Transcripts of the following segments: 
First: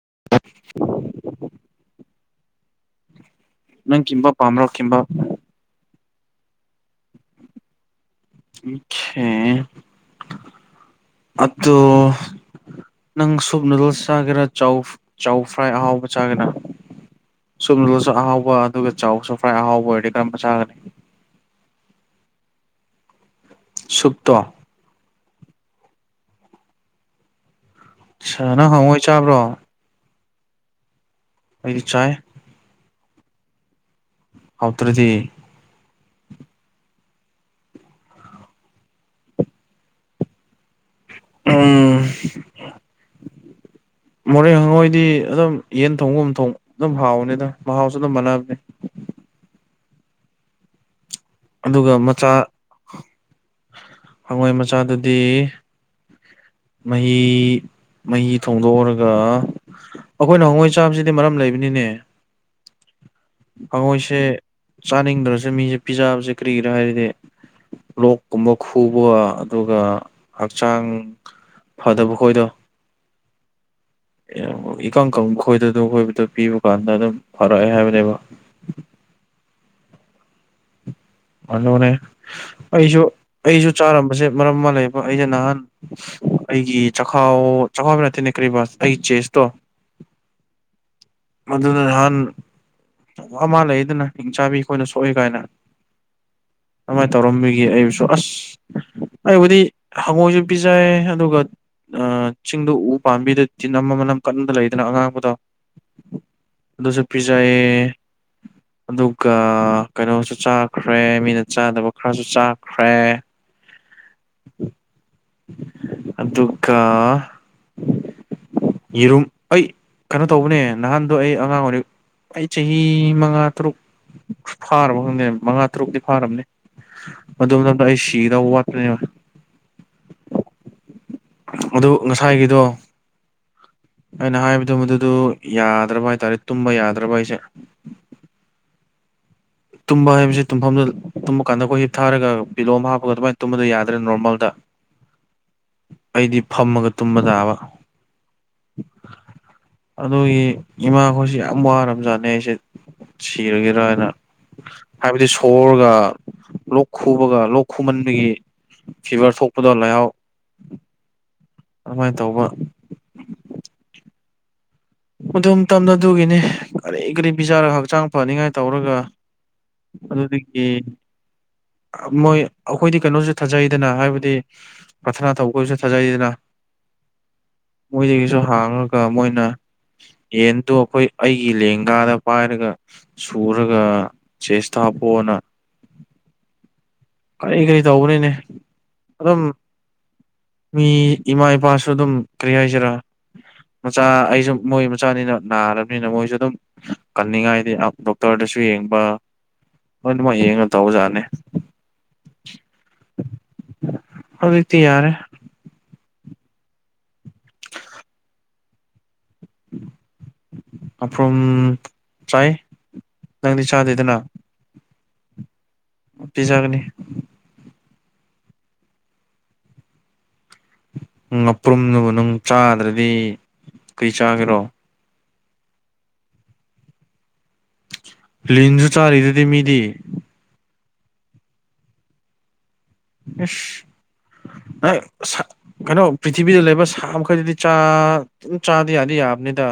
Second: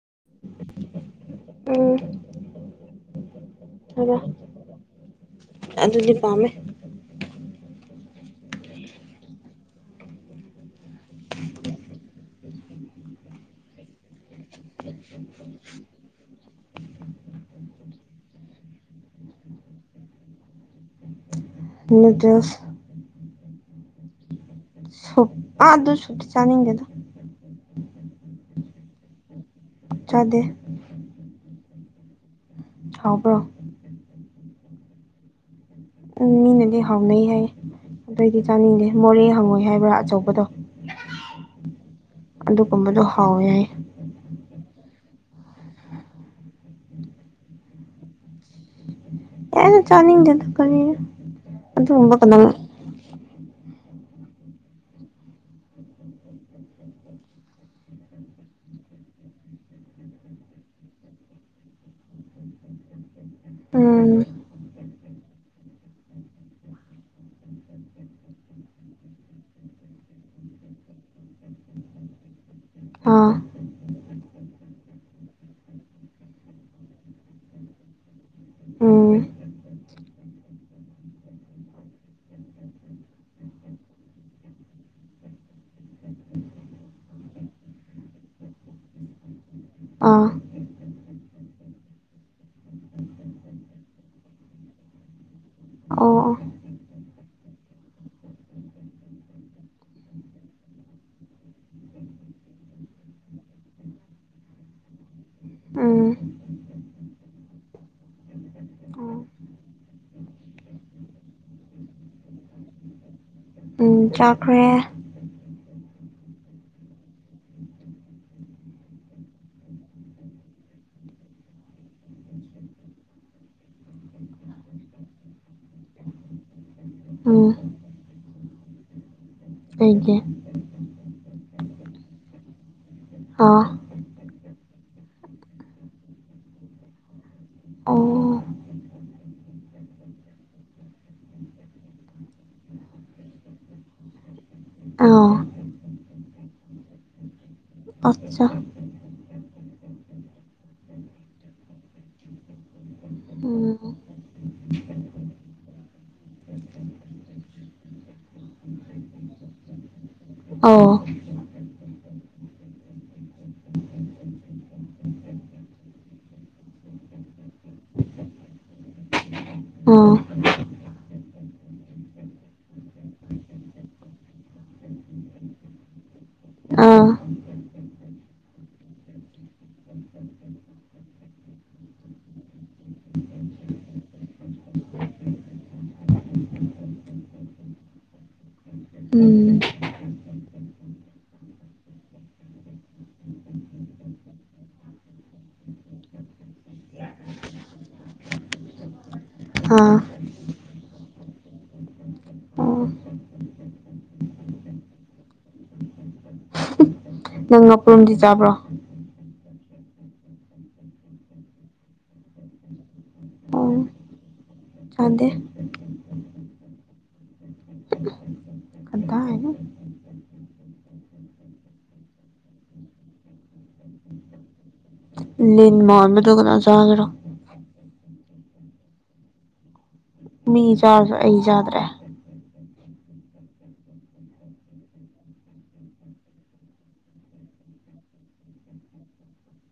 ꯑ ꯅꯪ ꯀꯤꯝꯕꯥꯕ ꯄꯥꯝꯕ꯭ꯔꯣ ꯀꯤꯝꯕꯥꯕ ꯑꯗꯨꯗꯤ ꯄꯥꯝꯃꯦ ꯄꯥꯝ ꯃꯦ ꯑꯗꯣ ꯅꯪ ꯁꯨꯞ ꯅꯨꯗꯜꯁ ꯆꯥꯒꯦꯔꯥ ꯆꯧ ꯆꯧ ꯐ꯭ꯔꯥꯏ ꯑꯍꯥꯎꯕ ꯆꯥꯒꯦꯔ ꯁꯨꯞꯁꯨ ꯑꯍꯥꯎꯕ ꯑꯗꯨꯒ ꯆꯧꯁꯨ ꯐ꯭ꯔꯥꯏ ꯑꯍꯥꯎꯕ ꯑꯣꯏꯔꯗꯤ ꯀꯔꯝꯕ ꯆꯥꯒꯅꯤ ꯅꯨꯗꯜꯁ ꯁꯨꯨꯞꯇꯣ ꯁꯨꯞ ꯑꯗꯨ ꯁꯨꯞ ꯆꯥꯅꯤꯡꯗꯦꯗ ꯑꯁ ꯅꯪ ꯍꯪꯉꯣꯏ ꯆꯥꯕ꯭ꯔꯣ ꯆꯥꯗꯦ ꯑꯩꯗꯤ ꯆꯥꯏ ꯍꯥꯎꯕ꯭ꯔꯣ ꯍꯥꯎꯇ꯭ꯔꯗꯤ ꯎꯝ ꯃꯤꯅꯗꯤ ꯍꯥꯎꯅꯩ ꯍꯥꯏꯌꯦ ꯑꯗꯨ ꯑꯣꯏꯗꯤ ꯆꯥꯅꯤꯡꯗꯦ ꯃꯣꯔꯦ ꯍꯪꯉꯣꯏ ꯍꯥꯏꯕ꯭ꯔꯥ ꯑꯆꯧꯕꯗꯣ ꯎꯝ ꯑꯗꯨꯒꯨꯝꯕꯗꯣ ꯍꯥꯎꯋꯦ ꯍꯥꯏꯌꯦ ꯗꯤ ꯑꯗꯨꯝ ꯌꯦꯟ ꯊꯣꯡꯒꯨꯝ ꯊꯣꯡ ꯑꯗꯨꯝ ꯍꯥꯎꯕꯅꯤꯗ ꯑꯗꯨꯝ ꯃꯍꯥꯎꯁꯨ ꯑꯗꯨꯝ ꯃꯥꯟꯅꯕꯅꯦ ꯑꯦ ꯆꯥꯅꯤꯡꯗꯦꯗ ꯀꯔꯤꯅꯣ ꯑꯗꯨꯒ ꯃꯆꯥ ꯍꯪꯉꯣꯏ ꯃꯆꯥꯗꯨꯗꯤ ꯃꯍꯤ ꯃꯍꯤ ꯊꯣꯡꯗꯣꯛꯎꯔꯒ ꯑꯩꯈꯣꯏꯅ ꯍꯪꯉꯣꯏ ꯆꯥꯕꯁꯤꯗꯤ ꯃꯔꯝ ꯂꯩꯕꯅꯤꯅꯦ ꯎꯝ ꯑꯩꯈꯣꯏꯁꯦ ꯆꯥꯅꯤꯡꯗ꯭ꯔꯁꯨꯦ ꯃꯤꯁꯦ ꯄꯤꯖꯥꯕꯁꯦ ꯀꯔꯤꯒꯤꯔꯥ ꯍꯥꯏꯔꯗꯤ ꯂꯣꯛꯀꯨꯝꯕ ꯈꯨꯕ ꯑꯗꯨꯒ ꯍꯛꯆꯥꯡ ꯐꯗꯕ ꯀꯣꯏꯗꯣ ꯑꯥ ꯏꯀꯪ ꯀꯪ ꯈꯣꯏꯗꯗ ꯈꯣꯏꯕꯗꯣ ꯄꯤꯕ ꯀꯥꯟꯗ ꯑꯗꯨꯝ ꯐꯔꯛꯑꯦ ꯍꯥꯏꯕꯅꯦꯕ ꯑꯣ ꯑꯗꯨꯅꯦ ꯑꯩꯁꯨ ꯑꯩꯁꯨ ꯆꯥꯔꯝꯕꯁꯦ ꯃꯔꯝ ꯑꯃ ꯂꯩꯕ ꯑꯩꯁꯦ ꯅꯍꯥꯟ ꯑꯩꯒꯤ ꯆꯈꯥꯎ ꯆꯈꯥꯎꯕ ꯅꯠꯇꯦꯅꯦ ꯀꯔꯤ ꯕꯥꯁ ꯑꯩꯒꯤ ꯆꯦꯁꯇꯣ ꯑꯥ ꯃꯗꯨꯅ ꯍꯥꯟ ꯑꯃꯥ ꯂꯩꯗꯅ ꯏꯆꯥꯕꯤ ꯑꯩꯈꯣꯏꯅ ꯁꯣꯛꯏ ꯀꯥꯏꯅ ꯑ ꯀꯃꯥꯏꯅ ꯇꯧꯔꯝꯃꯤꯒꯦ ꯑꯩꯕꯨꯁꯨ ꯑꯁ ꯑꯩꯕꯨꯗꯤ ꯍꯪꯉꯣꯏꯁꯨ ꯄꯤꯖꯩ ꯑꯗꯨꯒ ꯆꯤꯡꯗꯨ ꯎ ꯄꯥꯝꯕꯤꯗꯗꯤ ꯅꯝꯃ ꯃꯅꯝ ꯀꯟꯅꯗ ꯂꯩꯗꯅ ꯑꯉꯥꯡꯕꯗꯣ ꯎꯝ ꯑꯗꯨꯁꯨꯣ ꯄꯤꯖꯥꯌꯦ ꯑꯗꯨꯒ ꯀꯩꯅꯣꯁꯨ ꯆꯥꯈ꯭ꯔꯦ ꯃꯤꯅ ꯆꯥꯗꯕ ꯈꯔꯁꯨ ꯆꯥꯈ꯭ꯔꯦ ꯎ ꯆꯥꯈ꯭ꯔꯦ ꯑꯗꯨꯒ ꯌꯦꯔꯨꯝ ꯑꯩ ꯀꯩꯅꯣ ꯇꯧꯕꯅꯦ ꯅꯍꯥꯟꯗꯣ ꯑꯩ ꯑꯉꯥꯡ ꯑꯣꯏꯔꯤ ꯑꯩ ꯆꯍꯤ ꯃꯉꯥ ꯇꯔꯨꯛ ꯐꯥꯔꯕ ꯈꯪꯗꯦ ꯃꯉꯥ ꯇꯔꯨꯛꯇꯗꯤ ꯐꯥꯔꯕꯅꯦ ꯎꯝ ꯑꯗꯨ ꯃꯇꯝꯗ ꯑꯩ ꯁꯤꯗꯕ ꯋꯥꯠꯄꯅꯦꯕ ꯑꯩꯒꯤꯦ ꯑꯗꯨ ꯉꯁꯥꯏꯒꯤꯗꯣ ꯑꯥ ꯑꯩꯅ ꯍꯥꯏꯕꯗꯨꯣ ꯃꯗꯨꯗꯨ ꯌꯥꯗ꯭ꯔꯕ ꯍꯥꯏꯇꯥꯔꯦ ꯇꯨꯝꯕ ꯌꯥꯗ꯭ꯔꯕ ꯍꯥꯏꯁꯦ ꯑꯣ ꯇꯨꯝꯕ ꯍꯥꯏꯕꯁꯤꯦ ꯇꯨꯝꯐꯝꯗ ꯇꯨꯝꯕ ꯀꯥꯟꯗ ꯑꯩꯈꯣꯏ ꯍꯤꯞ ꯊꯥꯔꯒ ꯕꯤꯂꯣꯝ ꯍꯥꯞꯄꯒ ꯑꯗꯨꯃꯥꯏꯅ ꯇꯨꯝꯕꯗ ꯌꯥꯗ꯭ꯔꯦ ꯅꯣꯔꯃꯦꯜꯗ ꯑ ꯑꯩꯗꯤ ꯐꯝꯃꯒ ꯇꯨꯝꯕ ꯇꯥꯕ ꯑꯠꯆꯥ ꯑꯗꯨꯒꯤ ꯏꯃꯥꯈꯣꯏꯁꯤ ꯌꯥꯝ ꯋꯥꯔꯝꯖꯥꯠꯅꯦ ꯑꯩꯁꯦ ꯁꯤꯔꯒꯦꯗꯔꯥ ꯎꯝ ꯍꯥꯏꯅ ꯍꯥꯏꯕꯗꯤ ꯁꯣꯔꯒ ꯂꯣꯛ ꯈꯨꯕꯒ ꯂꯣꯛ ꯈꯨꯃꯟꯕꯒꯤ ꯐꯤꯚꯔ ꯊꯣꯛꯣꯛꯄꯗꯣ ꯂꯥꯎ ꯑꯣ ꯑꯗꯨꯃꯥꯏꯅ ꯇꯧꯕ ꯑꯗꯨꯝ ꯇꯝꯅꯗꯨꯒꯤꯅꯤ ꯀꯔꯤ ꯀꯔꯤ ꯄꯤꯖꯥꯔꯒ ꯍꯛꯆꯥꯡ ꯐꯅꯤꯉꯥꯏ ꯇꯧꯔꯒ ꯑꯗꯨꯗꯤꯗꯒꯤ ꯎꯝ ꯃꯣꯏ ꯑꯩꯈꯣꯏꯗꯤ ꯀꯩꯅꯣꯁꯨ ꯊꯥꯖꯩꯗꯅ ꯍꯥꯏꯕꯗꯤ ꯄ꯭ꯔꯊꯅꯥ ꯇꯧꯕꯁꯨ ꯊꯥꯖꯩꯗꯅ ꯑꯥ ꯃꯣꯏꯗꯒꯤꯁꯨ ꯍꯥꯡꯉꯒ ꯃꯣꯏꯅ ꯌꯦꯟꯗꯣ ꯑꯩꯈꯣꯏ ꯑꯩꯒꯤ ꯂꯦꯡꯒꯥꯗ ꯄꯥꯏꯔꯒ ꯁꯨꯔꯒ ꯆꯦꯁ ꯇ ꯄꯅ [unintelligible] ꯀꯔꯤ ꯀꯔꯤ ꯇꯧꯕꯅꯤꯅꯦ ꯑꯗꯨꯝ ꯎꯝ ꯃꯤ ꯏꯃꯥ ꯏꯄꯥꯁꯨ ꯑꯗꯨꯝ ꯀꯔꯤ ꯍꯥꯏꯁꯤꯔꯥ ꯃꯆꯥ ꯑꯩꯁꯨ ꯃꯣꯏ ꯃꯆꯥꯅꯤꯅ ꯅꯥꯔꯕꯅꯤꯅ ꯃꯣꯏꯁꯨ ꯑꯗꯨꯝ ꯀꯟꯅꯤꯡꯉꯥꯏꯗꯤ ꯗꯣꯛꯇꯔꯗ ꯨ ꯌꯦꯡꯕ ꯑꯥ ꯇꯧꯖꯥꯠꯅꯤ ꯑꯣ ꯍꯧꯖꯤꯛꯇ ꯌꯥꯔꯦ ꯅꯪ ꯉꯄꯔꯨꯝꯗꯤ ꯆꯥꯕ꯭ꯔꯣ ꯑꯐ꯭ꯔꯨꯝ ꯆꯥꯏ ꯅꯪꯗꯤ ꯆꯥꯗꯦꯗꯅ ꯆꯥꯟꯗꯦ ꯄꯤꯤꯖꯒꯅꯤ ꯀꯗꯥꯏꯅꯣ ꯑꯄ꯭ꯔꯨꯝꯗꯨꯕꯨ ꯅꯨꯡ ꯆꯥꯗ꯭ꯔꯗꯤ ꯀꯩ ꯆꯥꯒꯦꯔꯣ ꯂ ꯃꯣꯍꯗꯒꯅꯖꯥꯗ꯭ꯔꯣ ꯂꯤꯟꯁꯨ ꯆꯥꯔꯤꯗꯨꯗꯤ ꯃꯤꯗꯤ ꯃꯤ ꯌꯥ ꯑꯩ ꯌꯥꯗ ꯔꯦ ꯑ ꯀꯩꯅꯣ ꯄ꯭ꯔꯤꯊꯤꯕꯤꯗ ꯂꯩꯕ ꯁꯥ ꯃꯈꯩꯗꯗꯤ ꯆꯥ ꯑꯗꯨꯝ ꯆꯥꯗꯤ ꯌꯥꯗꯤ ꯌꯥꯕꯅꯤꯗ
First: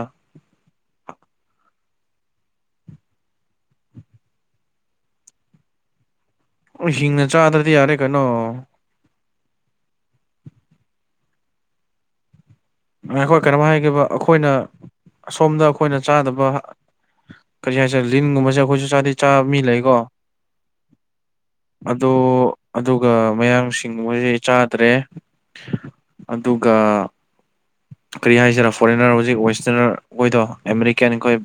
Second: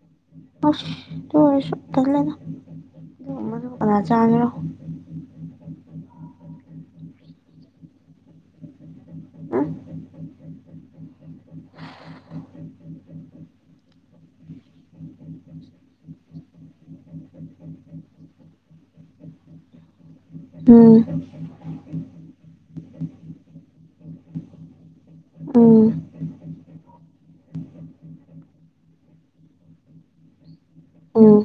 ꯑ ꯇ ꯑꯣꯏꯔ ꯁ ꯇ ꯂꯩꯗ ꯃꯗꯨ ꯀꯅꯥ ꯆꯥꯒꯣ ꯑꯣ ꯍꯤꯡꯅ ꯆꯥꯗ꯭ꯔꯗꯤ ꯌꯥꯔꯦ ꯀꯩꯅꯣ ꯑꯩꯈꯣꯏ ꯀꯩꯅꯣꯝ ꯍꯥꯏꯈꯤꯕ ꯑꯩꯈꯣꯏꯅ ꯑꯁꯣꯝꯗ ꯑꯩꯈꯣꯏꯅ ꯆꯥꯗꯕ ꯀꯔꯤ ꯍꯥꯏꯁꯦ ꯂꯤꯟꯒꯨꯝꯕꯁꯦ ꯑꯩꯈꯣꯏꯁꯨ ꯆꯥꯗꯤ ꯆꯥꯕ ꯃꯤ ꯂꯩꯀꯣ [unintelligible] ꯑꯗꯣ ꯑꯗꯨꯒ ꯃꯌꯥꯡꯁꯤꯡ ꯃꯣꯏꯁꯦ ꯆꯥꯗ꯭ꯔꯦ ꯑꯗꯨꯒ ꯎꯝ ꯀꯔꯤ ꯍꯥꯏꯁꯤꯔꯥ ꯐꯣꯔꯦꯟꯅꯔ ꯍꯧꯖꯤꯛ ꯋꯦꯁꯇꯔꯅꯔ ꯈꯈꯣꯏꯗꯣ ꯑꯃꯦꯔꯤꯀꯦꯟ ꯈꯣꯏ ꯎꯝ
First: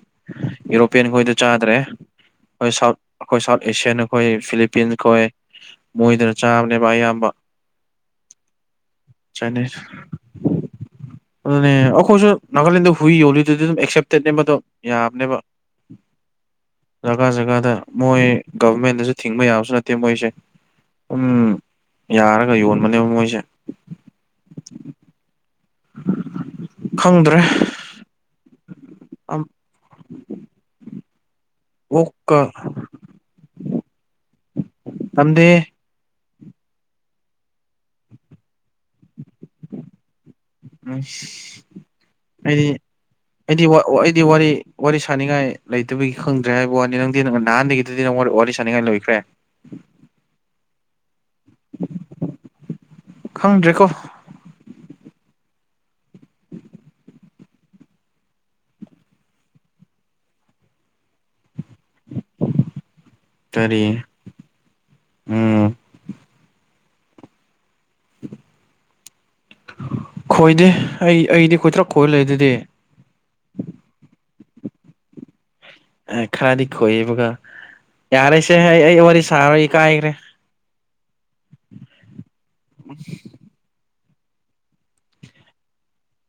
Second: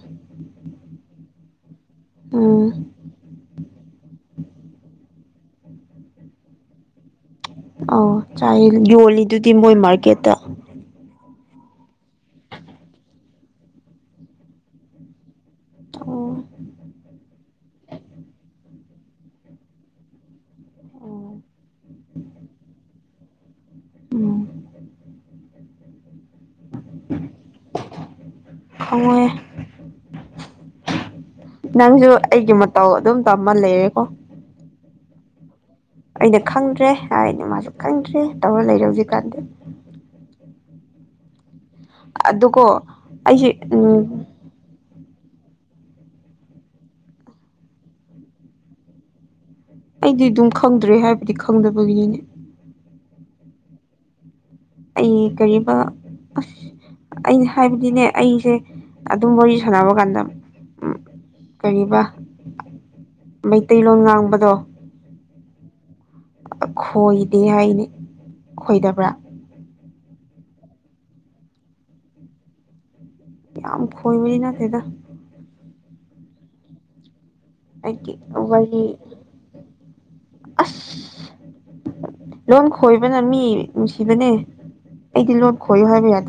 ꯌꯨꯔꯣꯄ꯭ꯌꯟ ꯈꯣꯏꯗꯣ ꯆꯥꯗꯕ ꯔꯦ ꯎꯝ ꯑꯩꯣꯏ ꯁꯥꯎꯠ ꯑꯩꯈꯣꯏ ꯁꯥꯎꯠ ꯑꯦꯁꯤꯌꯥꯟ ꯑꯩꯈꯣꯏ ꯐꯤꯂꯤꯄꯤꯟꯁꯈꯣꯏ ꯃꯣꯏꯗꯅ ꯆꯥꯕꯅꯦꯕꯚ ꯑꯌꯥꯝꯕ ꯑꯧ ꯌꯣꯜꯂꯤꯗꯨꯗꯤ ꯆꯥꯏꯅꯤꯁ ꯃꯣꯏ ꯃꯥꯔꯀꯦꯠꯇ ꯑꯗꯨꯅꯦ ꯑꯩꯈꯣꯏꯁꯨ ꯅꯥꯒꯥꯂꯦꯟꯗ ꯍꯨꯏ ꯌꯣꯜꯂꯤꯗꯨꯗꯤ ꯑꯗꯨꯝ ꯑꯦꯛꯁꯦꯞꯇꯦꯠꯅꯦꯕꯗꯣ ꯌꯥꯕꯅꯦꯕ ꯑꯣ ꯖꯒꯥ ꯖꯒꯥꯗ ꯃꯣꯏ ꯒꯚꯔꯃꯦꯟꯗꯁꯨ ꯊꯤꯡꯕ ꯌꯥꯕꯁꯨ ꯅꯠꯇꯦ ꯃꯣꯏꯁꯦ ꯎꯝ ꯌꯥꯔꯒ ꯌꯣꯟꯕꯅꯦꯕ ꯃꯣꯏꯁꯦ [unintelligible] ꯈꯪꯗ꯭ꯔꯦ ꯁꯣꯏ ꯑꯝ ꯅꯪꯁꯨ ꯑꯣꯛꯀ ꯑꯩꯒꯤ ꯃꯇꯧ ꯑꯗꯨꯝ ꯇꯃ ꯂꯩꯔꯦꯀꯣ ꯇꯗꯦ ꯑꯩꯅ ꯈꯪꯗ꯭ꯔꯦ ꯍꯥꯏꯗꯤ ꯃꯥꯁꯨ ꯈꯪꯗ꯭ꯔꯦ ꯇꯧꯔ ꯂꯩꯔꯦ ꯍꯧꯖꯤꯛꯀꯥꯟꯗꯤ ꯎꯝ ꯑꯗꯨꯀꯣ ꯑꯩꯗꯤ ꯑꯩꯁꯦ ꯑꯩꯗꯤ ꯎꯝ ꯑꯩꯗꯤ ꯋꯥꯔꯤ ꯋꯥꯔꯤ ꯁ ꯁꯅꯤꯡꯉꯥꯏ ꯂꯩꯇꯕꯒꯤ ꯈꯪꯗ꯭ꯔꯦ ꯍꯥꯏꯕ ꯋꯥꯅꯤ ꯅꯪꯗꯤ ꯅ ꯅꯍꯥꯟꯗꯒꯤꯗꯨꯗꯤ ꯅꯪ ꯋꯥꯔꯤ ꯁꯅꯤꯡꯉꯥꯏ ꯂꯩꯣꯏꯈ꯭ꯔꯦ ꯑꯩꯗꯤ ꯑꯗꯨꯝ ꯈꯪꯗ꯭ꯔꯦ ꯍꯥꯏꯕꯗꯤ ꯈꯪꯗꯕꯒꯤꯅꯤꯅꯤ ꯈꯪꯗ꯭ꯔꯦꯀꯣ ꯑꯩ ꯀꯔꯤꯃ ꯑꯁ ꯑꯩꯅ ꯍꯥꯏꯕꯗꯤꯅꯦ ꯑꯩꯁꯦ ꯑꯗꯨꯝ ꯋꯥꯔꯤ ꯁꯥꯟꯅꯕ ꯀꯥꯟꯗ ꯎꯝ ꯀ ꯃꯩꯇꯩꯂꯣꯟ ꯀꯔꯤ ꯉꯥꯡꯕꯗꯣ ꯎꯝ ꯈꯣꯏꯗꯤ ꯍꯥꯏꯅꯦ [unintelligible] ꯏꯗꯔ ꯄ ꯈꯣꯏꯗꯦ ꯑꯩ ꯑꯩꯗꯤ ꯀꯣꯏꯇ꯭ꯔꯛ ꯈꯣꯏꯂ ꯑꯗꯨꯗꯤ ꯌꯥꯝ ꯌꯥꯝ ꯐꯣꯏꯕꯅꯤꯅ ꯊꯗ ꯑ ꯈꯔꯗꯤꯈꯣꯏꯕꯒ ꯌꯥꯔꯦꯁꯦ ꯍ ꯑꯩ ꯋꯥꯔꯤ ꯁꯥꯔꯣꯏ ꯀꯥꯏꯈ꯭ꯔꯦ ꯑꯁ ꯂꯣꯟ ꯈꯣꯏꯕꯅ ꯃꯤ ꯅꯨꯡꯁꯤꯕꯅꯦ ꯑꯩꯗꯤ ꯂꯣꯟ ꯈꯣꯏꯌꯨ ꯍꯥꯏꯕ ꯌꯥꯗꯦ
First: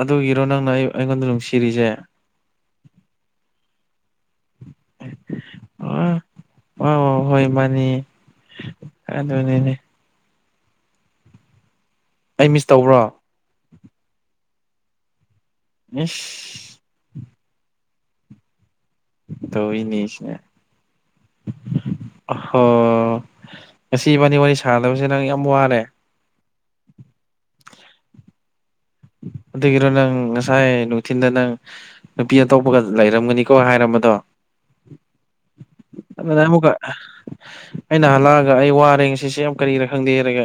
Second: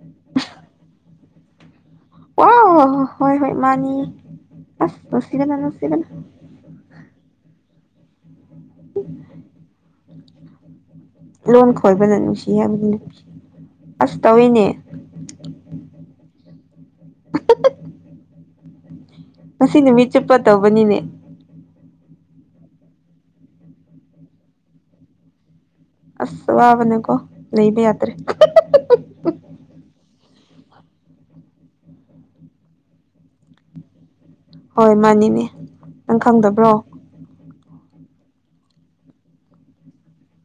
ꯑꯗꯨꯒꯤꯔꯣ ꯅꯪꯅ ꯑꯩ ꯑꯩꯉꯣꯟꯗ ꯅꯨꯡꯁꯤꯔꯤꯁꯦ ꯑꯣ ꯍꯣꯏ ꯍꯣꯏ ꯃꯥꯅꯤ ꯄ ꯁꯤꯒ ꯅꯁꯤꯒ ꯑ ꯍꯣꯏ ꯃꯥꯅꯤ ꯑꯗꯨ ꯑꯗꯨꯅꯦ ꯂꯣꯟ ꯈꯣꯏꯕꯅ ꯑꯩ ꯅꯨꯡꯁꯤ ꯃꯤꯁ ꯍꯥꯏꯕꯗꯨ ꯇꯧꯕ꯭ꯔꯣ ꯁꯤ ꯑꯁ ꯇꯧꯏꯤꯅꯦ ꯎꯝ ꯉ ꯅꯨꯃꯤꯠ ꯆꯨꯞꯄ ꯇꯧꯏꯅꯦꯁꯤꯅꯦ ꯇꯧꯕꯅꯤꯅꯦ ꯍꯣ ꯉꯁꯤ ꯋꯥꯔꯤꯅꯤ ꯋꯥꯔꯤ ꯁꯥꯟꯗꯁ ꯅꯪ ꯌꯥꯝ ꯋꯥꯔꯦ ꯑꯁ ꯋꯥꯕꯅꯦ ꯀꯣ ꯅꯕ ꯌꯥꯇꯦ ꯑꯗꯨꯗꯒꯤ ꯏꯔꯣ ꯅꯪ ꯉꯁꯥꯏ ꯅꯨꯡꯊꯤꯟꯗ ꯅꯪ ꯅꯨꯄꯤ ꯑꯇꯣꯞꯄꯒ ꯂꯩꯔꯝꯒꯅꯤꯀꯣ ꯍꯥꯏꯔꯝꯕꯗꯣ ꯍꯣꯏ ꯃꯥꯅꯤꯅꯦ ꯅꯪ ꯑꯨꯀ ꯈꯪꯗꯕ꯭ꯔꯣ ꯑꯩꯅ ꯍꯜꯂꯛꯑꯒ ꯑꯩ ꯋꯥꯔꯦ ꯁꯤꯁꯦ ꯌꯥꯝ ꯀꯔꯤꯅ ꯈꯪꯗꯦ ꯍꯥꯏꯔꯒ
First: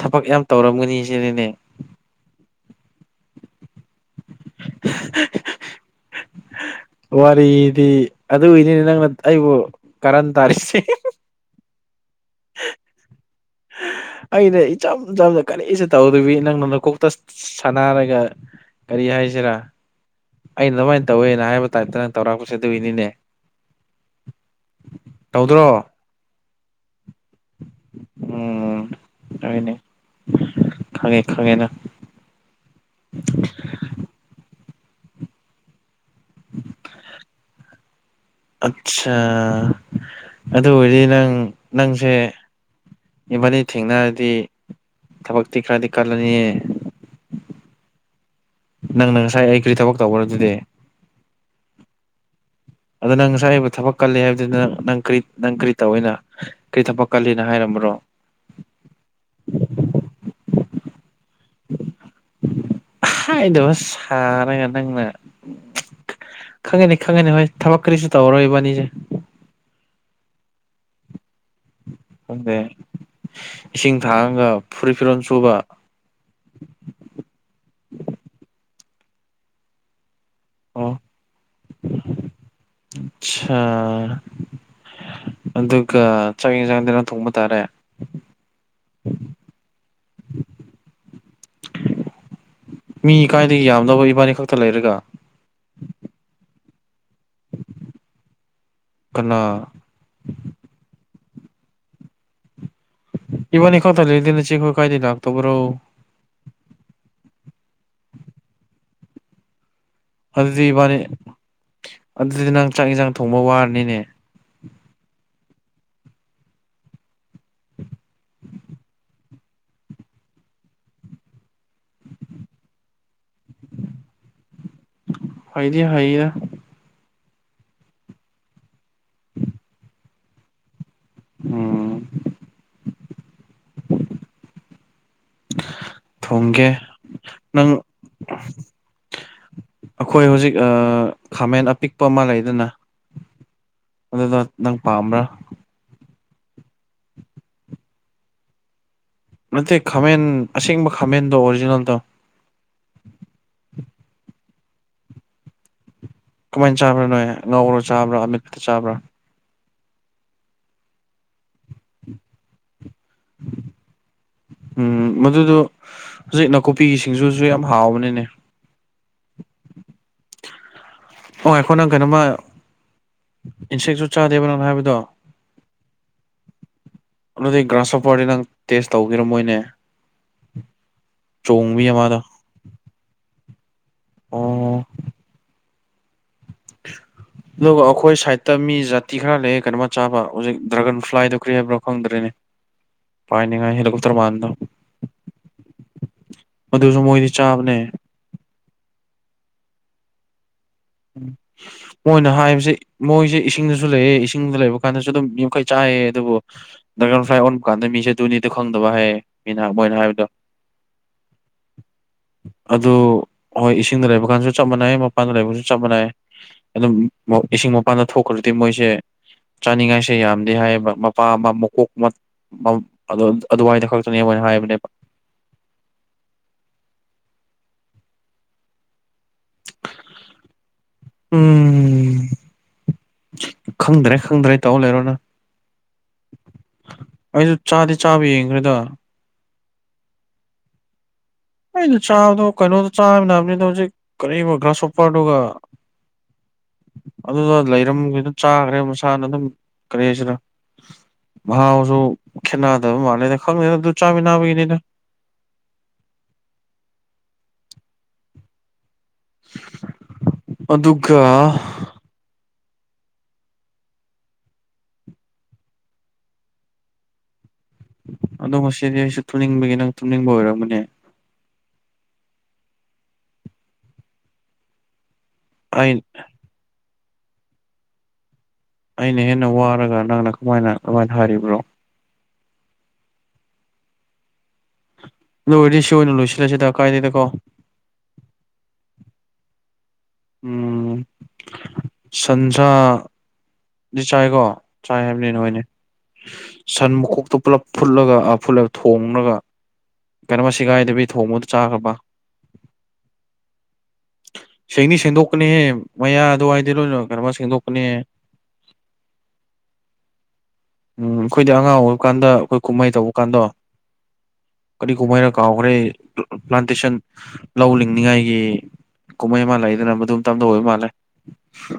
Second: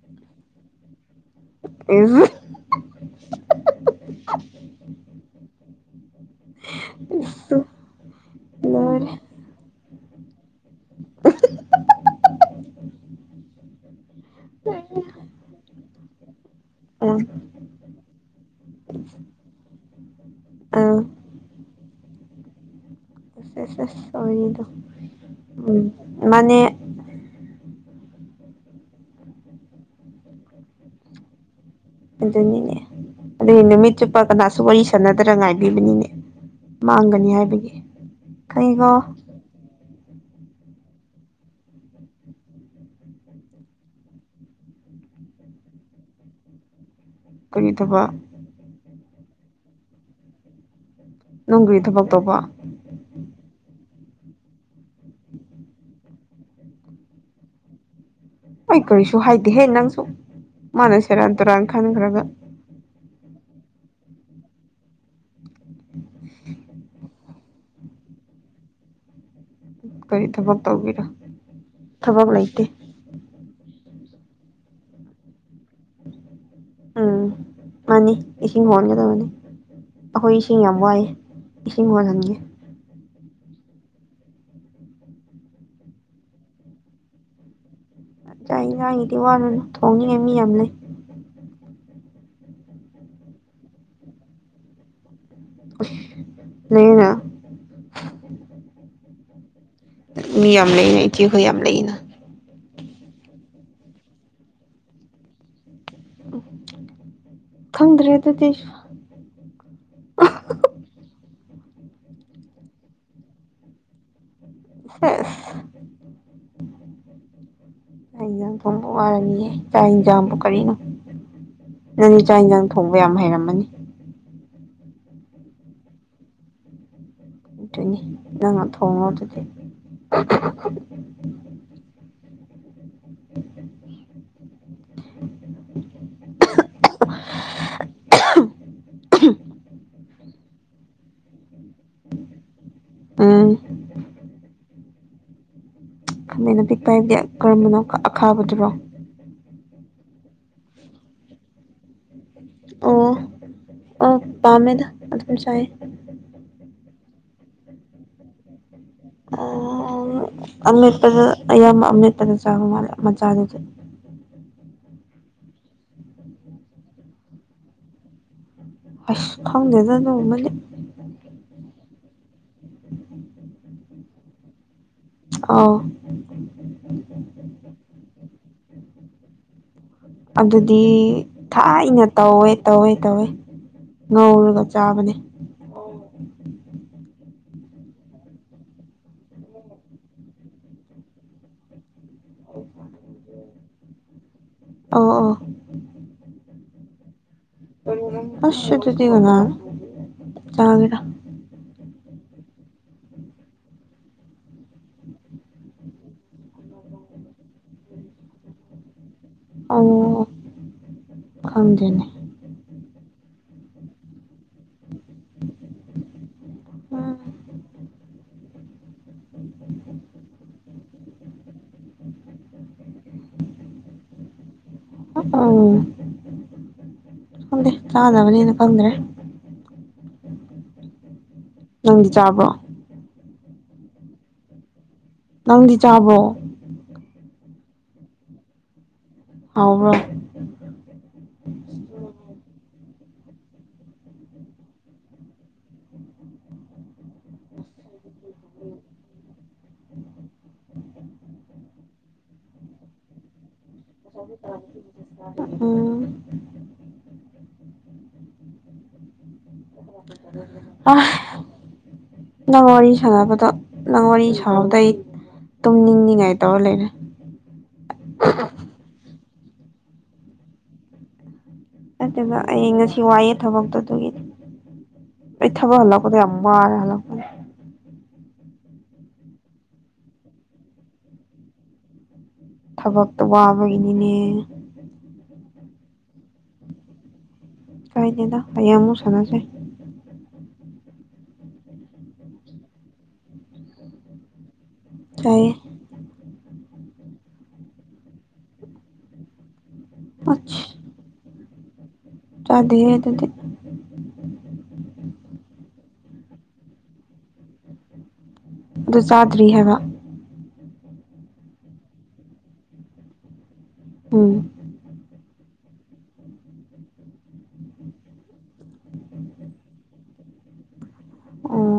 ꯊꯕꯛ ꯌꯥꯝ ꯇꯧꯔꯝꯒꯅꯤ ꯁꯤꯅꯅꯦ ꯏ ꯋꯥꯔꯤꯗꯤ ꯑꯗꯨꯏꯅꯤꯅꯦ ꯅꯪꯅ ꯂꯣꯏꯔꯦ ꯑꯩꯕꯨ ꯀꯔꯟ ꯇꯥꯔꯤꯁꯤꯦ ꯑꯩꯅ ꯏꯆꯝ ꯆꯝꯅ ꯀꯔꯤꯁꯦ ꯇꯧꯗꯕꯤ ꯅꯪꯅ ꯂꯧꯀꯣꯛꯇ ꯑꯥ ꯁꯥꯟꯅꯔꯒ ꯀꯔꯤ ꯍꯥꯏꯁꯤꯔꯥ ꯑꯩꯅ ꯑꯥ ꯑꯗꯨꯃꯥꯏꯅ ꯇꯧꯋꯦꯅ ꯍꯥꯏꯕ ꯇꯥꯏꯞꯇ ꯅꯪ ꯇꯧꯔꯛꯄꯁꯦ ꯑꯗꯨꯏꯅꯤꯅꯦ ꯁꯦꯁꯦ ꯁꯅꯣ ꯇꯧꯗ꯭ꯔꯣ ꯎꯝ ꯃ ꯎꯝꯅꯦ ꯈꯉꯦ ꯈꯉꯦꯅ ꯑꯗꯨꯅꯤꯅꯦ ꯑꯗꯨꯗꯤ ꯅꯨꯃꯤꯠ ꯆꯨꯞꯄ ꯀꯅꯥꯁꯨ ꯋꯥꯔꯤ ꯁꯥꯟꯅꯗꯅ ꯉꯥꯏꯕꯤꯕꯅꯤꯅꯦ ꯃꯥꯡꯒꯅꯤ ꯍꯥꯏꯕꯒꯤ ꯀꯩꯒꯣ ꯑꯠꯁꯥ ꯑꯗꯨ ꯑꯣꯏꯔꯗꯤ ꯅꯪ ꯅꯪꯁꯦ ꯏꯃꯜꯅꯤ ꯊꯦꯡꯅꯔꯗꯤ ꯊꯕꯛꯇꯤ ꯈꯔꯗꯤ ꯀꯜꯂꯅꯤꯌꯦ ꯀꯔꯤꯗꯕ ꯅꯪꯅ ꯉꯁꯥꯏ ꯑꯩ ꯀꯔꯤ ꯊꯕꯛ ꯇꯧꯈ꯭ꯔ ꯑꯗꯨꯗꯤ ꯅꯪꯒꯤꯒꯤ ꯊꯕꯛ ꯇꯧꯕ ꯀꯜꯂꯤ ꯍꯥꯏꯕꯗꯨꯅ ꯅꯪ ꯀꯔꯤ ꯅꯪ ꯀꯔꯤ ꯇꯧꯏꯦꯅ ꯀꯔꯤ ꯊꯕꯛ ꯀꯜꯂꯤꯅ ꯍꯥꯏꯔꯝꯕꯔꯣ ꯍꯣꯏ ꯀꯔꯤꯁꯨ ꯍꯥꯏꯗꯦꯍꯦ ꯅꯪꯁꯨ ꯃꯥꯅ ꯁꯦꯔꯥꯟ ꯇꯨꯔꯥꯟ ꯈꯟꯈ꯭ꯔꯒ ꯍꯥꯏꯗꯕ ꯁꯥꯔꯉ ꯅꯪꯅ ꯈꯪ ꯈꯪꯉꯅꯤ ꯍꯣꯏ ꯊꯕꯛ ꯀꯔꯤꯁꯨ ꯇꯧꯔꯔꯣꯏ ꯏꯕꯥꯅꯤꯁꯦ ꯀꯔꯤ ꯊꯕꯛ ꯇꯧꯕꯤꯔꯣ ꯑꯗꯨꯗ ꯏꯁꯤꯡ ꯊꯥꯡꯉꯒ ꯐꯨꯔꯤꯠ ꯐꯤꯔꯣꯜ ꯁꯨꯕ ꯎꯝ ꯃꯥꯅꯤ ꯏꯁꯤꯡ ꯍꯟꯒꯗ ꯃꯅꯤ ꯑꯩꯈꯣꯏ ꯏꯁꯤꯡ ꯌꯥꯝ ꯑꯣ ꯋꯥꯏꯦ ꯏꯁꯤꯡ ꯋꯥꯜꯍꯟꯒꯦ ꯑ ꯑꯗꯨꯒ ꯆꯪꯌꯦ ꯆꯪꯗꯅ ꯊꯣꯡꯕ ꯇꯥꯔꯦ ꯑꯩꯉꯥꯡꯒꯤꯗꯤ ꯋꯥꯅ ꯊꯣꯡꯅꯤꯡꯉꯥꯏ ꯃꯤ ꯌꯥꯝ ꯂꯩ ꯃꯤ ꯀꯥꯏꯗꯒꯤ ꯌꯥꯝꯗꯕ ꯏꯕꯥꯅꯤ ꯈꯛꯇ ꯂꯩꯔꯒ ꯅꯅ ꯀꯅꯥ ꯃꯤ ꯌꯥꯝ ꯂꯩꯅ ꯏꯆꯦꯈꯣꯏ ꯌꯥꯝ ꯂꯩꯔꯤꯅ ꯏꯕꯅꯤ ꯀꯣ ꯇꯅ ꯆꯦꯛꯈꯣꯏ ꯀꯥꯏꯗ ꯂꯥꯛ ꯇꯕꯨꯔꯣ ꯎ ꯈꯪꯗ꯭ꯔꯦ ꯑꯗꯨꯗꯤ ꯑꯗꯨꯗꯤ ꯏꯕꯥꯅꯤ ꯑꯗꯨꯗꯤ ꯅꯪ ꯆꯥꯛ ꯏꯟꯁꯥꯡ ꯊꯣꯡꯕ ꯋꯥꯔꯅꯤꯅꯦ ꯐꯁ ꯑꯩ ꯏꯟꯖꯥꯡ ꯊꯨꯝꯕ ꯋꯥꯔꯅꯤꯌꯦꯦ ꯆꯥꯛ ꯏꯟꯖꯥꯕꯨ ꯀꯔꯤꯅꯣ ꯅꯪ ꯏꯆꯥꯥꯛ ꯏꯟꯁꯥꯡ ꯊꯣꯡꯕ ꯌꯥꯝ ꯍꯩꯔꯝꯃꯅꯤ ꯍꯥꯏꯗꯤ ꯍꯥꯏꯔ ꯇꯣꯏꯅꯤ ꯅꯪꯅ ꯊꯣꯡꯉꯣ ꯑꯗꯨꯗꯤ ꯎꯝ ꯎꯝ ꯎ ꯎꯝ ꯎꯝ ꯎꯝ ꯎ ꯊꯣꯡꯒꯦ ꯅꯪ ꯑꯩꯈꯣꯏ ꯍꯧꯖꯤꯛ ꯈꯥꯃꯦꯟ ꯑꯄꯤꯛꯄ ꯑꯃ ꯂꯩꯗꯅ ꯎꯝ ꯄꯥꯝꯕ꯭ꯔ ꯈꯃꯩꯅ ꯄꯤꯛꯄ ꯍꯥꯏꯕꯗꯤ ꯀꯔꯝꯕꯅꯣ ꯑꯈꯥꯕꯗꯨꯔꯣ ꯅꯠꯇꯦ ꯈꯥꯃꯦꯟ ꯑꯁꯦꯡꯕ ꯈꯥꯃꯦꯟꯗꯣ ꯑꯣꯔꯤꯖꯤꯅꯦꯜꯗꯣ ꯑꯣ ꯑ ꯄꯥꯝꯃꯦꯗ ꯑꯗꯨ ꯆꯥꯏꯦ ꯀꯃꯥꯏꯅ ꯆꯥꯕ꯭ꯔꯥ ꯅꯣꯏ ꯉꯧꯔꯣ ꯆꯥꯕ꯭ꯔꯥ ꯑꯃꯤꯠꯇ ꯆꯥꯕ꯭ꯔꯥ ꯑ ꯑꯄꯗ ꯑ ꯑꯃꯤꯄꯗꯁꯨꯒ ꯃꯥꯂ ꯃꯆꯥꯗ ꯆꯠ ꯎꯝ ꯃꯗꯨꯗꯣ ꯍꯧꯖꯤꯛ ꯅꯥꯀꯨꯞꯄꯤꯒꯤ ꯁꯤꯡꯖꯁꯨ ꯌꯥꯝ ꯍꯥꯎꯕꯅꯤꯅꯦ ꯑꯁ ꯊꯥꯎꯪꯗꯦꯗ ꯑꯗꯨꯣ ꯃꯅꯤ ꯑꯣ ꯑꯩꯈꯣ ꯅꯪ ꯀꯩꯅꯣꯝꯃ ꯏꯟꯁꯦꯛꯁꯨ ꯆꯥꯗꯦꯕ ꯅꯪ ꯍꯥꯏꯕꯗꯣ ꯑꯥꯎ ꯑꯗꯨꯗꯤ ꯒ꯭ꯔꯥꯁꯣꯄꯔꯗꯤ ꯅꯪ ꯇꯦꯁ ꯇꯧꯈꯤꯔꯝ ꯃꯣꯏꯅꯦ ꯑꯗꯨꯗꯤ ꯊꯥꯏꯅ ꯑꯃꯗꯣ ꯇꯧꯋꯦ ꯇꯧꯋꯦ ꯇꯧꯋꯦ ꯉꯧꯔꯒ ꯑꯣ ꯆꯥꯕꯅꯦ ꯑꯗꯨꯒ ꯑꯩꯈꯣꯏ ꯁꯥꯏꯗꯠꯇ ꯃꯤ ꯖꯥꯇꯤ ꯈꯔ ꯂꯩ ꯀꯩꯅꯣꯃ ꯆꯥꯕ ꯍꯧꯖꯤꯛ ꯗ꯭ꯔꯥꯒꯟ ꯐ꯭ꯂꯥꯏꯗꯨꯣ ꯀ꯭ꯔꯤ ꯍꯥꯏꯕ꯭ꯔꯣ ꯐꯪꯗ꯭ꯔꯤꯅꯦ ꯄꯥꯏꯅꯤꯉꯥꯏ ꯍꯦꯂꯤꯀꯣꯞꯇꯔ ꯃꯥꯟꯗꯣ ꯑ ꯑ ꯃꯁꯨ ꯑꯁ ꯑꯗꯨꯗꯤꯤꯒꯅꯥ ꯆꯒꯦꯔ ꯃꯣꯏꯅ ꯍꯥꯏꯕꯁꯦ ꯃꯣꯏꯁꯦ ꯏꯁꯤꯡꯗꯁꯨ ꯂꯩꯌꯦꯦ ꯏꯁꯤꯡꯗ ꯂꯩꯕ ꯀꯥꯟꯗꯁꯨ ꯑꯗꯨꯝ ꯌꯥꯈꯩ ꯆꯥꯏꯑꯌꯦ ꯑꯗꯨꯕꯨ ꯗꯔꯒꯔꯟ ꯐ꯭ꯂꯥꯏ ꯑꯣꯟꯕ ꯀꯥꯟꯗ ꯃꯤꯁꯦ ꯑꯗꯨꯅꯤꯗꯣꯪꯕ ꯍꯥꯏꯌꯦ ꯃꯤꯅ ꯑ ꯃꯣꯏꯅ ꯍꯥꯏꯕꯗꯣ ꯈꯪꯖꯅꯦ ꯑꯗꯨ ꯍꯣꯏ ꯏꯁꯤꯡꯗ ꯂꯩꯕ ꯀꯥꯟꯁꯨ ꯆꯞ ꯃꯥꯟꯅꯩ ꯃꯄꯥꯟꯗ ꯂꯩꯕꯁꯨ ꯆꯞ ꯑꯗꯨꯝ ꯎꯝ ꯏꯁꯤꯡ ꯃꯄꯥꯟꯗ ꯊꯣꯛꯈ꯭ꯔꯗꯤ ꯃꯣꯏꯁꯦ ꯆꯥꯅꯤꯡꯉꯥꯏꯁꯦ ꯌꯥꯝꯗꯦ ꯍꯥꯏꯌꯦꯕ ꯃꯄꯥ ꯑꯃ ꯃꯀꯣꯛ ꯑꯗꯨꯃꯥꯏꯗ ꯈꯛꯇꯅꯦꯣꯏꯅ ꯍꯥꯏꯕꯅꯦ ꯍꯗꯦ ꯆꯗꯕꯅꯤ ꯌꯦꯅ ꯀꯗ꯭ꯔꯦ ꯍ ꯎꯝ ꯆꯥꯕꯣ ꯈꯪꯗ꯭ꯔꯦ ꯈꯪꯗ꯭ꯔꯦ ꯇꯧ ꯂꯩꯔꯣꯅ ꯅꯪ ꯆꯥꯕꯣ ꯑꯩꯁꯨ ꯆꯥꯗꯤꯦ ꯆꯥꯕ ꯌꯦꯡꯈ꯭ꯔꯦꯗ ꯑꯕ ꯑꯩꯩꯅ ꯆꯥꯗꯣ ꯀꯩꯅꯣ ꯆꯥꯕ ꯅꯥꯕꯅꯤꯗ ꯍꯧꯖꯤꯛ ꯀ ꯒ꯭ꯔꯥꯁ ꯑꯣꯣꯄꯔꯗꯨ ꯑꯗꯨꯗ ꯂꯩꯔꯝꯅ ꯆꯥꯈ꯭ꯔꯦ ꯃꯁꯥꯅ ꯑꯗꯨꯝ ꯀꯔꯤꯁꯤꯔ ꯃꯍꯥꯎꯁꯨ ꯈꯦꯠꯅꯗꯕ ꯃꯥꯟꯂꯩꯗ ꯈꯪꯗꯦꯅ ꯎꯝ ꯑ ꯑꯗꯨꯒ ꯅꯪ ꯋꯥꯔꯤ ꯁꯥꯟꯅꯕꯗꯣ ꯅꯪ ꯋꯥꯔꯤ ꯁꯥꯟꯍꯧꯗꯩ ꯇꯨꯝ ꯅꯤꯡꯅꯤꯉꯥꯏ ꯇꯧ ꯂꯩꯔꯦ ꯑꯗꯣ ꯉꯗꯤ ꯑꯩꯁꯨ ꯊꯨꯝꯅꯤꯡꯕꯒꯤ ꯅꯪ ꯊꯨꯝꯅꯤꯡꯕ ꯑꯣꯏꯔꯝꯕꯅꯦ ꯅꯠꯇꯅ ꯑꯩ ꯉꯁꯤ ꯋꯥꯏꯌꯦ ꯊꯕꯛꯇꯣ ꯑꯗꯨꯒꯤꯗꯤ ꯄꯩ ꯊꯕ ꯑꯩ ꯍꯜꯂꯛ ꯀ ꯑ ꯑꯃꯝꯕꯥꯔ ꯍꯜꯂꯣ ꯑꯩꯅ ꯍꯦꯟꯅ ꯋꯥꯔꯒ ꯅꯪꯅ ꯀꯃꯥꯏꯅ ꯀꯃꯥꯏꯅ ꯍꯥꯏꯔꯤꯕ꯭ꯔꯣ ꯊꯕꯛꯇꯣ ꯋꯥꯕꯒꯤꯅꯤꯅꯦ ꯂꯣꯏꯔ ꯁꯤ ꯑꯣꯏꯅ ꯂꯣꯏꯁꯤꯜꯂꯁꯤꯗ ꯀꯥꯏꯅꯤꯗꯀꯣ ꯀꯥꯏꯅꯤꯗ ꯑꯩꯌꯥꯃꯨꯛ ꯁꯥꯟꯅꯁꯦ ꯎꯝ ꯁꯟꯁꯥꯗꯤ ꯆꯥꯏꯀꯣ ꯆꯥꯏ ꯍꯥꯏꯕꯅꯤ ꯆꯥꯏꯌꯦ ꯅꯣꯏꯅꯦ ꯁꯟ ꯃꯈꯣꯛꯇꯣ ꯄꯨꯜꯂꯞ ꯐꯨꯠꯂꯒ ꯐꯨꯠꯂꯒ ꯊꯣꯉꯒ ꯀꯩꯅꯣꯃ ꯁꯤꯦꯒꯥꯏꯗꯕꯤ ꯊꯣꯡꯉꯨꯗ ꯆꯥꯈ꯭ꯔꯕ ꯆꯗꯦ ꯑꯗꯨꯗꯤ ꯁꯦꯡꯅꯤ ꯁꯦꯡꯗꯣꯛꯀꯅꯤꯍꯦ ꯃꯌꯥ ꯑꯗꯨꯋꯥꯏꯗ ꯂꯣꯏꯅ ꯀꯩꯅꯝꯃ ꯁꯦꯡꯗꯣꯛꯀꯅꯤꯍꯦ ꯑꯗꯨ ꯆꯥꯗ꯭ꯔꯤ ꯍꯥꯏꯕ ꯎꯝ ꯑꯩꯈꯣꯏꯗꯤ ꯑꯉꯥꯡ ꯑꯣꯏꯕ ꯀꯥꯟꯗ ꯑꯩꯈꯣꯏ ꯀꯨꯝꯍꯩ ꯇꯧꯕ ꯀꯥꯟꯗꯣ ꯎꯝ ꯀꯔꯤ ꯀꯨꯝꯍꯩꯔ ꯀꯥꯎꯈ꯭ꯔꯦ ꯄ꯭ꯂꯥꯟꯇꯦꯁꯟ ꯂꯧ ꯂꯤꯡꯅꯤꯉꯥꯏꯒꯤ ꯀꯨꯝꯍꯩ ꯑꯃ ꯂꯩꯗꯅ ꯃꯗꯨꯝ ꯇꯝꯗ ꯑꯣꯏꯕ ꯃꯥꯜꯂꯦ ꯑ